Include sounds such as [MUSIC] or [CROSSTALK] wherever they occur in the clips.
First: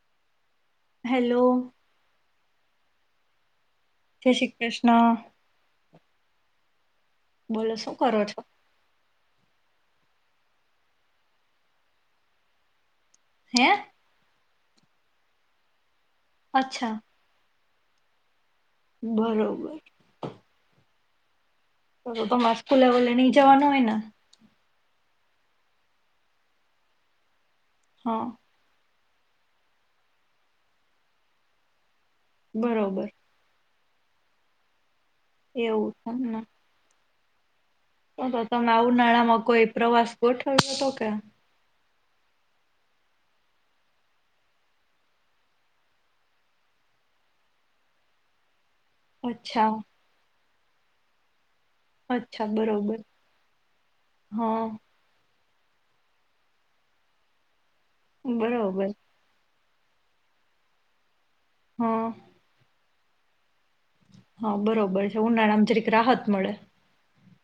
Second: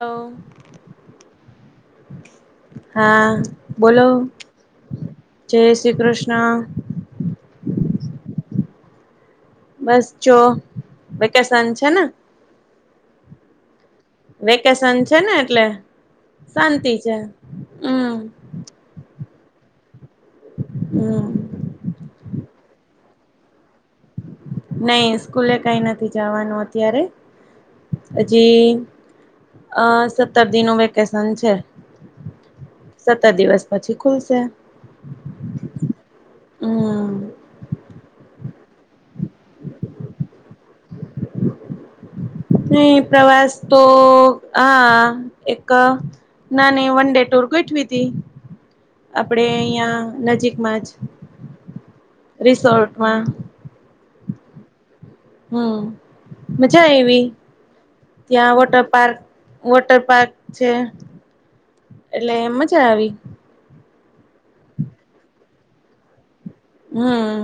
હા. હેલો. હા. બોલો જય શ્રી કૃષ્ણ જય શ્રી કૃષ્ણ. બોલો શું કરો છો બસ જો વેકેશન છે ને હે. વેકેશન છે ને એટલે શાંતિ અચ્છા છે. હમ્મ. બરોબર. હમ્મ. તમારે સ્કૂલે ઓલે નઈ જવાનું હોય ને. નઈ સ્કૂલે કઈ નથી જવાનું અત્યારે હા હજી. આ સત્તર દિનો વેકેશન છે. બરોબર. સત્તર દિવસ પછી ખુલશે. એવું છે એમ ને. હમ તો તો તમે ઉનાળામાં કોઈ પ્રવાસ ગોઠવ્યો હતો કે? ની પ્રવાસ તો હા એક નાની વન ડે ટુર ગોઠવી તી. આપડે અચ્છા અહિયાં નજીક માં જ અચ્છા બરોબર રિસોર્ટમાં. હા. હમ્મ મજા આવી. ત્યાં વોટર બરોબર પાર્ક વોટર પાર્ક છે. હા એટલે મજા આવી. હા બરોબર છે ઉનાળા આમ જરીક રાહત મળે. હમ્મ.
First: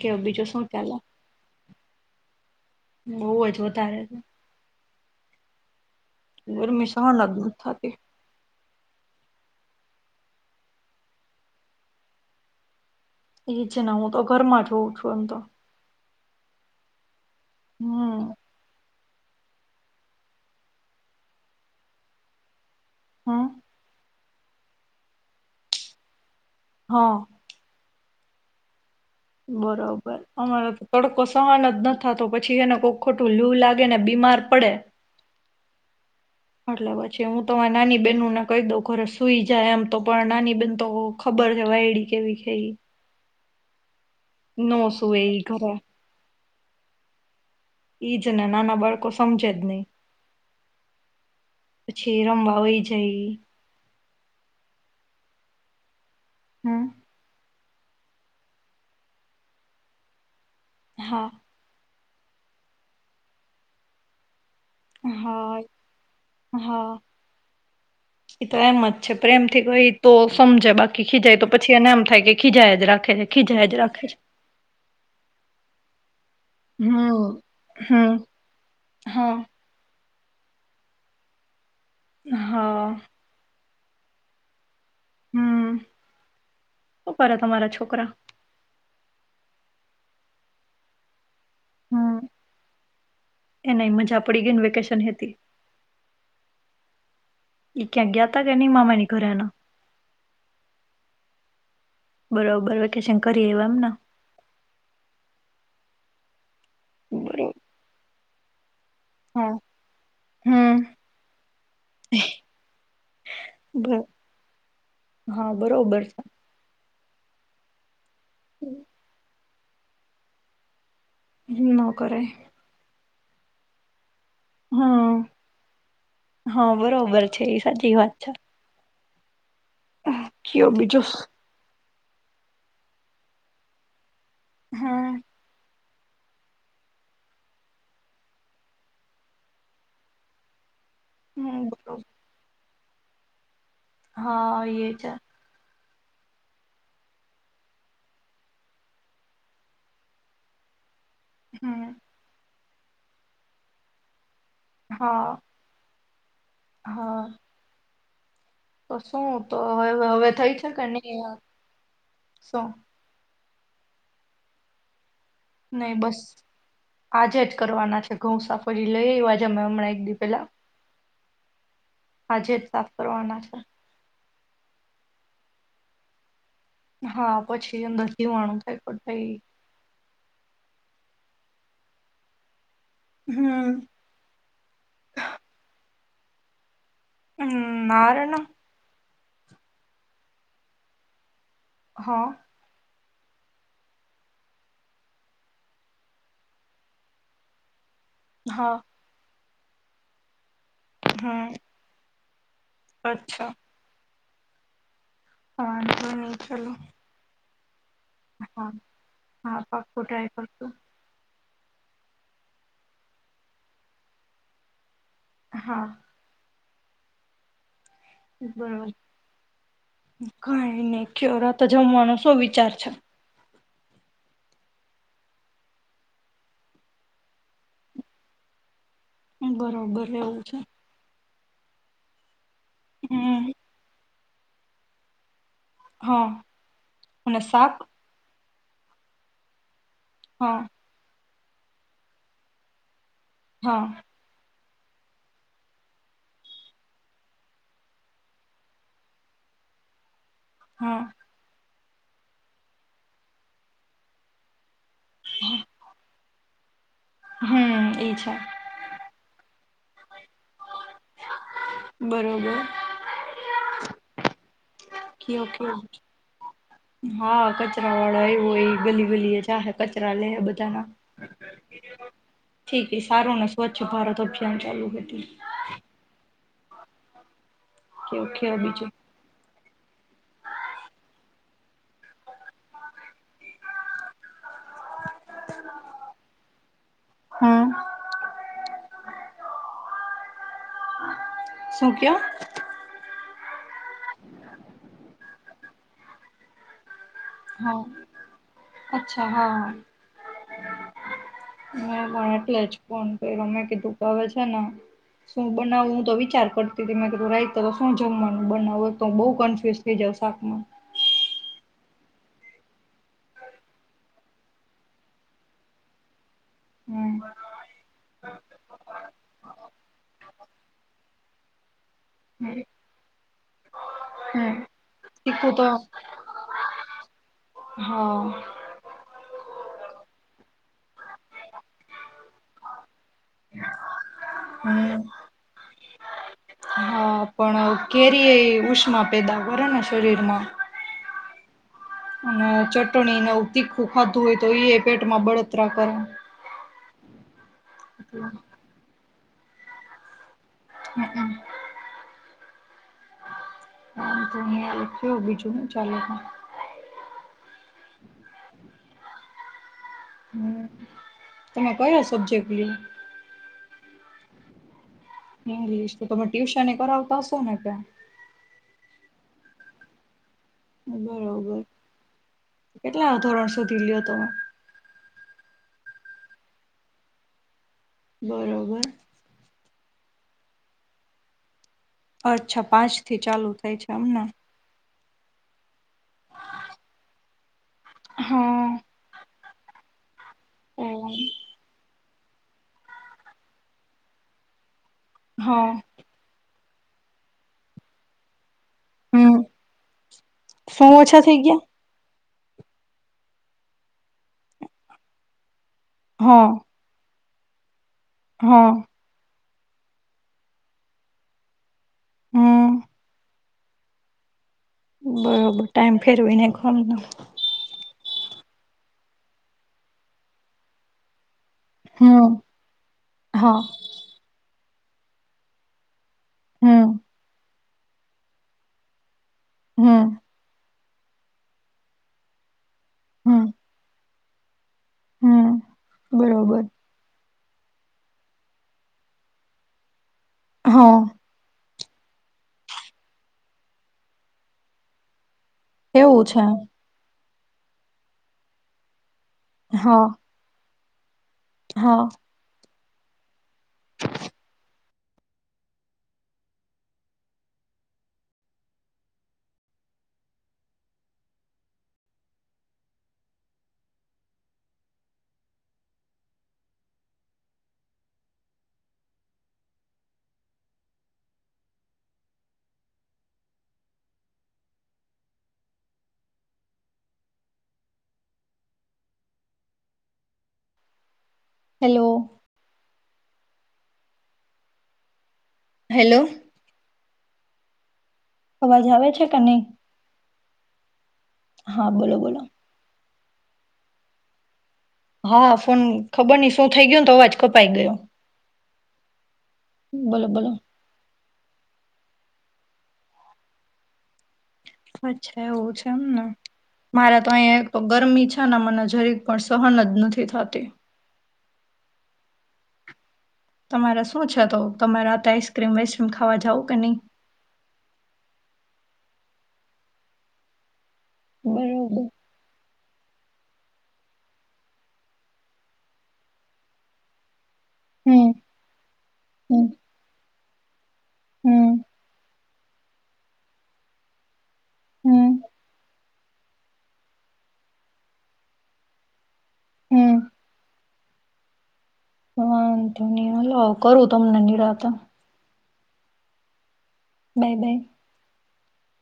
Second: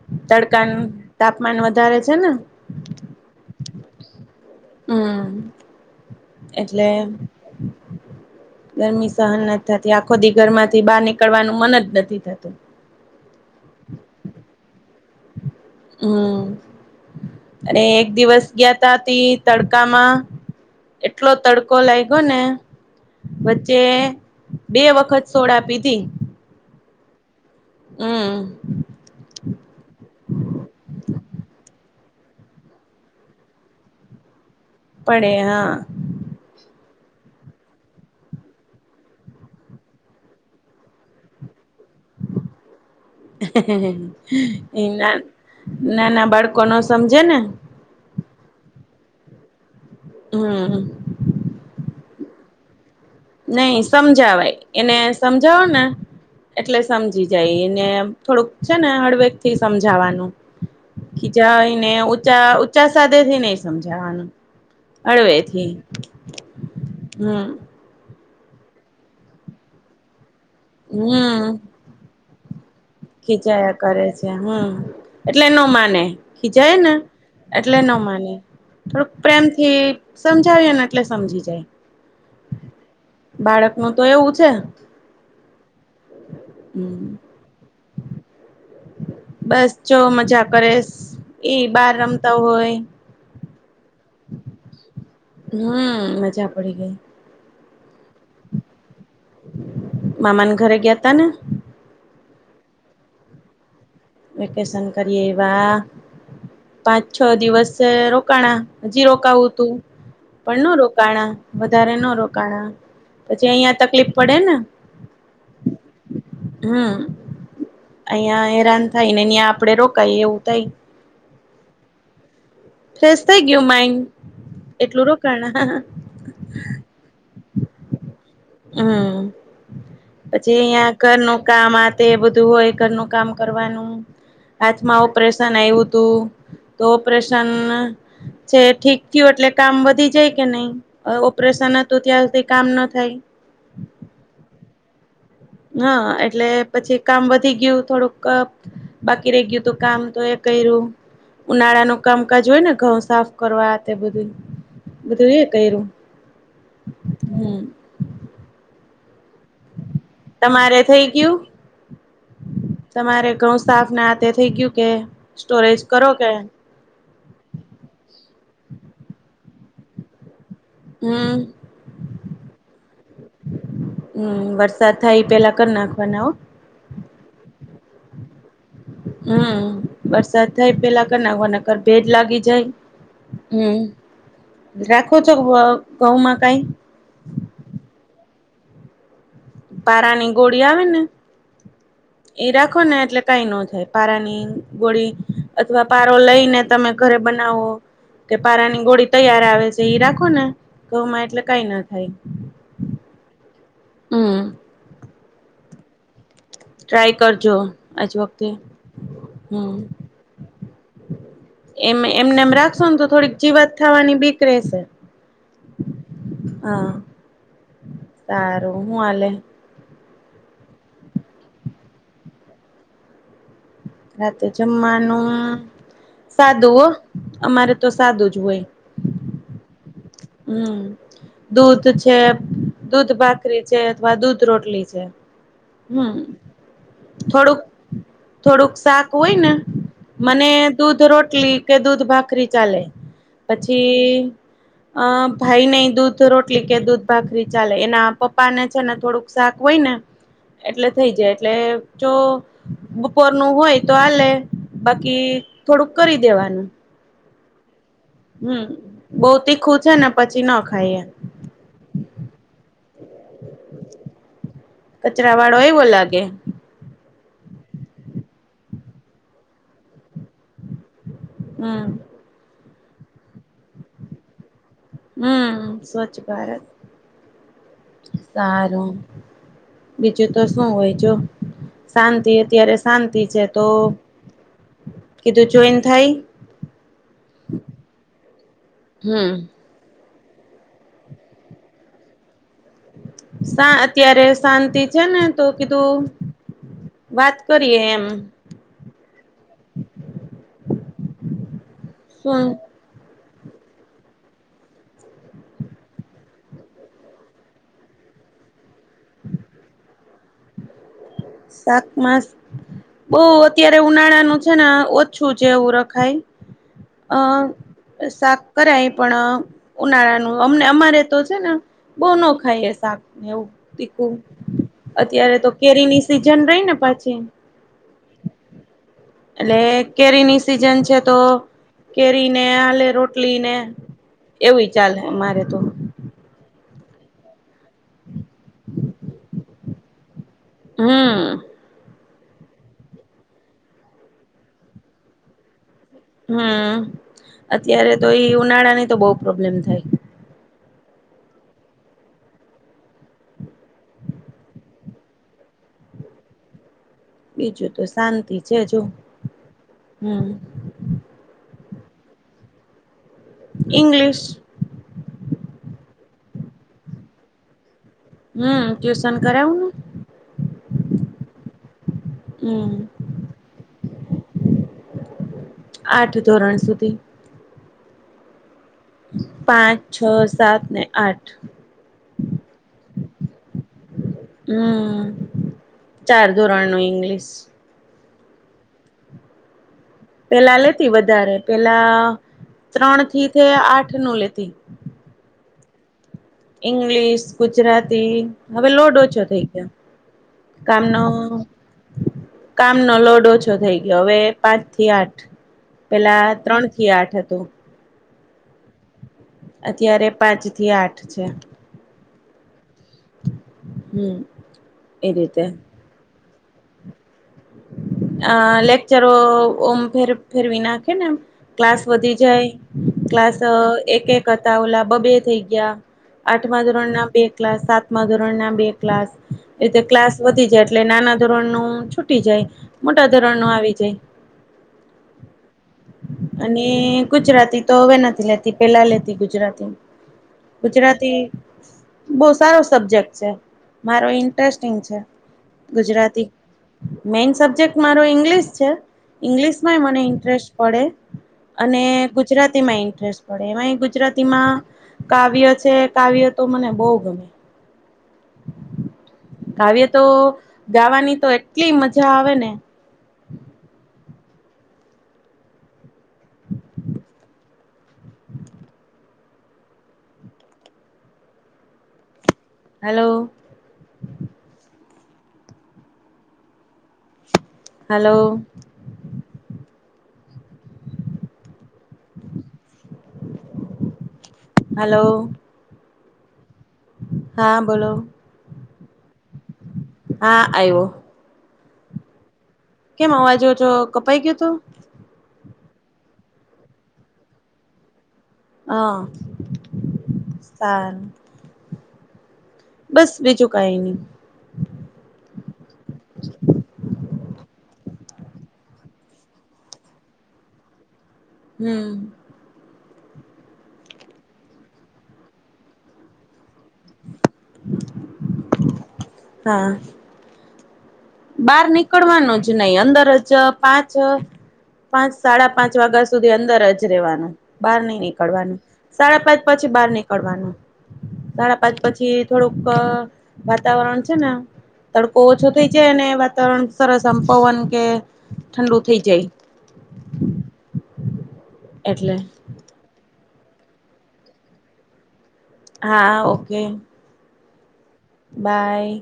કેવ બીજું શું તડકાનું તાપમાન વધ વધારે છે ને? બહું જ વધારે. હમ્મ. ગરમી સહન જ નથ થાતી. ગરમી સહન નથી થતી આખો દિ ઘરમાંથી બહાર નીકળવાનું મન જ નથી થતું. એજ ને હું તો ઘરમાં જ હોઉં છું. ઓમ તો. હમ્મ. અને એક હમ દિવસ ગયાતા થી તડકામાં એટલો તડકો લાગ ગ્યો ને હમ વચ્ચે બે વખત સોડા પીધી. હા. હમ્મ. બરોબર અમારે તો તડકો સહન જ નથી થાતો પછી હે ને કોક ખોટું લૂ લાગે ને બીમાર પડે પડે હા. એટલે પછી હું તો મારી નાની બહેનુંને કહી દઉં ઘરે સુઈ જાય એમ તો પણ નાની બહેન તો ખબર છે વાયડી કેવી છે ઈ. હે હે હે. નો ઈ ના સુવે ઈ ઘરે નાના બા કોનો સમજે ને ઈજ ને નાના બાળકો સમજે જ નહી. હમ્મ. પછી ઈ રમવા વઈ જાય. ઈ. નહી સમજાવાય એને. સમજોને. એટલે હમ સમજી જાય. ને થોડુંક છે ને હળવેક થી સમજાવાનું. હા ખી જાયને ઉ ઊંચા સાથેધ થી નહી સમજાવાનું. હા અળવેથી હા હમ્મ. એ તો એમ જ છે પ્રેમથી કોઈ તો. સમજે બાકી ખી જાય તો પછી એને એમ થાય કે. ખીજાય. જ રાખે છે ખીજાય જ ખીચાયા રાખે કરે છે હમ્મ એટલે ન માને. ખીજાય ને હમ એટલે ન હમ માને, થોડુંક હા પ્રેમથી સમજાવીયે ને એટલે સમજી જાય. હાં. બાળકનું તો એવું છે હમ્મ, હમ શું કરે તમારા છોક્ કરા બસ જો મજા કરે સ. એ બાર રમતા હોય. એનેય મજા પડી ગયને વેકેશન હે તે. હમ મજા પડી ગઈ ઈ ક્યાંક ગયા તે કે ની માામાની મામાન ઘરે ગ્યા તા ને. કેશન કરી આય્વા એમ ન? વેકેેશન કરી આય્વા. પાંચ છ બરોબર દિવસે રો કણા હજી રોકાવું હા તુ, પણ હમ ન રોકાણા વધારે ન રોકાણા, પછી અઈયા તકલીફ પડે ને? હા બરોબર છે હમ્મ. અઈયા એરાન અિયાં આપડે રોકાઈ એવું થાય. હ નોકરે. ફ્રેશ થઇ ગ્યુ માઇન્ડ! એટલું હમ, રોકાણ હં બરોબર છે ઈ સાચી વાત છે. હમ. પછી કયો અહિયાં બીજો ઘરનું કામ આ તે બધું હોય ઘરનું કામ કરવાનું. હાથમાં હમ ઓપરેશન આવ્યું. તો તો પ્રશ્ન. [UNINTELLIGIBLE] જે ઠીક થયું એટલે કામ વધી જાય કે નહી. અ હમ ઓપરેશન હતું બરોબર ત્યાં હુથી કામ નથ. થઈ. હા એ છ. હા એટલે પછી કામ વધી ગયું થોડુંક ક બાકી રહી ગયું તું કામ તો એ કર્યું. ઉનાળા ન હમ કામકાજ હોય ને. ઘઉ સાફ કરવા તે બધું. બધું હા એ કર્યું હમ. ઓસ. શું તો હવે થઈ છે તમારે કે થઈ નહી ગયું શું? તમારે ઘઉં સાફ ના આ તે થેગ્યુ કે? સ્ટોરેજ નહી કરો બસ કે આજે જ કરવાના છે ઘઉસાફરી લઈ આજે અમે હમણાં. દી પેલા. હમ. આજે જ સાફ કરવાના છે. હમ વરસાદ થાય પેલા કરી નાખવાના અ. હા પછી અંદર [UNINTELLIGIBLE] થાય. પણ ભાઈ હમ વરસાદ થાય પેલા. કર નાખવાના કર ભેજ લાગી જાય. હમ રાખો છો વ. કહુંમાં કઈ. હમ ના રે ના. પારાની ગોળી આવે ને. હા એ રાખો ને એટલે કઈ ન થાય. પારાની ગોળી અથવા પારો લઈને તમે ઘરે બનાવો. કે હા પારાની ગોળી તૈયાર આવે. એ રાખો ને. ગઉમાં એટલે હમ કઈ ન થાય. અચ્છા. હમ. વાંધો ની. ટ્રાય કરજો. આજ વખતે હા, હા પાક્કુ ટ્રાય કરશું. એ એમને એમ રાખશો ને તો થોડીક જીવાત થવાની બીક રહેશે. હા હા સારું. હું હાલે? કંઈ નહી. ક્યો રાતે જમવાનો શું વિચાર છે? રાતે જમવાનું, સાદું હો. અમારે તો સાદું જ હોય. બરોબર. એવું છે હમ. દૂધ છે દુધ હમ ભાખરી છે વા દૂધ રોટલી છે. હમ હા અને થોડુંક શાક થોડુંક શાક હોય ને મને હા દૂધ રોટી લ કે દૂધ ભાખરી ચાલે હા પછી અ ભાઈ ને એ દૂધ રોટલી કે દૂધ ભાખરી ચાલે એના પપ્પા ને છે ને થોડુંક શાક હોય ને એટલે હા થઈ જાય એટલે જો બપોર નું હોય તો આલે. બાકી થોડુંક કરી દેવા હમ. હમ. ઈ છે હમ બવ તીખૂ છે ને પછી ના ખાઈ એમ બરોબર કચરા ઓ વાળો એવો લાગે હા કચરા વાળા એવય ગલી ગલી એ ચ કચરા લે બધાના હમ ઠીક સારું ને સ્વચ્છ ભારત અભિયાન. ચાલુ હતું હમ સ્વચ્છ ભારત કેવુંક હે સારું બીજું. બીજું તો શું હોય જો શાંતિ અત્યારે શાંતિ છે તો કીધું જોઈન થાય હમ. શું કયો? સાં અત્યારે શાંતિ છે ને તો કીધું. વાત કરીએ હા, એમ અચ્છા હા હ. હ, પણ શું એટલે જ પણ. અમેં કીધું કે અવે છે, ને શું બનાવું હું તો વિચાર કરતી હતી મેં કીધું તો શું જમવાનું બનાવું બો કન્ફ્યુઝ થઈ જાવ શાકમાં. શાકમાં બો અત્યારે ઉનાળાનું છે ને ઓછું છે એવું રખાય અ, હમ શાક કરાય પણ ઉનાળાનું અમને અમારે તો છે ને બો ન ખાય એ શાક ને એવું તીખું. હમ અત્યારે તો કેરીની [UNINTELLIGIBLE] રહી ને પાછી. હા એટલે કેરીની સિઝન છે, તો કેરીને આલે, રોટલીને એવું ચાલે હમ અમારે તો. અ કેરી એ ઉષ્માં પેદા કરે ને. શરીરમાં હ અ અને ચટણી ને એવુ તીખું ખાધું હોય તો એ પેટમાં બળતરા કરે. હમ અત્યારે તો ઈ ઉનાળા ની તો બો પ્રોબ્લેમ થાય. હમમ શું બીજું હું ચાલે? બીજું તો શાંતિ છે. જો હમ. તમે કયો સબ્જેક્ટ લી. ઇંગ્લિશ. ઇંગ્લિશ તો તમે ટ્યુશન એ કરાવતા હશો ને ત્યા. હમ ટ્યુશન કરાવુંને. બરોબર હમ કેટલા ધોરણ સુધી લ્યો તમે. આઠ ધોરણ સુધી. બરોબર. પાંચ, છ, સાત ને આઠ. અચ્છા પાંચ થી ચાલુ થાય છે એમને. હમ ચાર ધોરણ નું ઇંગ્લિશ. હા અ પેલા લેતી વધારે, પેલા ત્રણથી તે આઠ નું લેતી. હા અ ઇંગ્લિશ, ગુજરાતી. હવે લોડ ઓછો હમ થઈ ગયો શું કામનો ઓછા થઈ ગયા કામનો લોડ ઓછો થઈ ગયો. હવે પાંચ થી આઠ પેલા હા ત્રણથી આઠ હતી. તો હા અ અત્યારે પાંચ થી આઠ છે. હમ્મ અ હમ્મ અ બરોબર. ટાઈમ ફેરવીને [UNINTELLIGIBLE] અ લેક્ચરો ઓમ ફેરવી નાખે ને ક્લાસ વધી હમ જાય, ક્લાસ હા એક-એક ઓલા બે-બે થઈ ગયા. આઠમા હમ ધોરણ ના બે ક્લાસ, સાતમા ધોરણ ના બે ક્લાસ એ યક્લાસ હમ વધી જાય એ એટલે નાના ધોરણનું છુ ટી જાય. મોટા હમ ધોરણનું આવી જાય. હમ બરોબર અને ગુજરાતી તો હવે નથી લેતી, પેલા લેતી ગુજરાતી. હા ગુજરાતી બહુ સારો સબ્જેક્ટ છે, મારો ઇન્ટરેસ્ટિંગ છે. એવું ગુજરાતી છે! મેઈન સબ્જેક્ટ મારો ઈંગ્લિશ છે. ઇંગ્લિશમાંય મને હા ઇન્ટરેસ્ટ પડે. [INAUDIBLE] અને હા ગુજરાતીમાં ઇન્ટ પડે એમાં ગુજરાતીમાં કાવ્ય છે કાવ્ય તો મને બહુ ગમે. કાવ્યતો ગાવાની તો એટલી મજા આવે ને hello [INAUDIBLE] hello [INAUDIBLE] hello. [INAUDIBLE] Hello hello. હા બોલો. અવાજ આવે છે કે નહી. હા આવ્યો હા બોલો બોલો. કેમ અવાજો ઓછો કપાઈ ગયો તો. હા ફોન ખબર નઈ શું થઈ ગયુ ને તો અવાજ કપાઈ ગયો. હા બોલો બોલો સારૂ. બસ બીજું કઈ નહી. અયા એક તો ગરમી છે ને મને જરીક પણ સહન જ નથી થતી. હમ. તમારા શું છે તો તમે રાતે આઈસક્રીમ વાઈસક્રીમ ખાવા જાવ કે નહી? હા. બહાર બરોબર નીકળવાનું જ નહી અંદર જ પાંચ-પાંચ સાડા પાંચ વાગ્યા સુધી અંદર જ રહેેવાનું. બહાર નઈ હમ નીકળવાનું. સાડા પાંચ હમ પછી બહાર નીકળવાનું. સાડા પાંચ હમ પછી થોડુંક વાતાવરણ છે ને આમ તડકો હમ ઓછો થઈ અને વાતાવરણ સરસ આમ પવન કે ઠંડુ થઈ જાય. હમ્મ. એટલે હલો કરું તમને નિરાતે. હા ઓકે. બાય-બાય. બાય.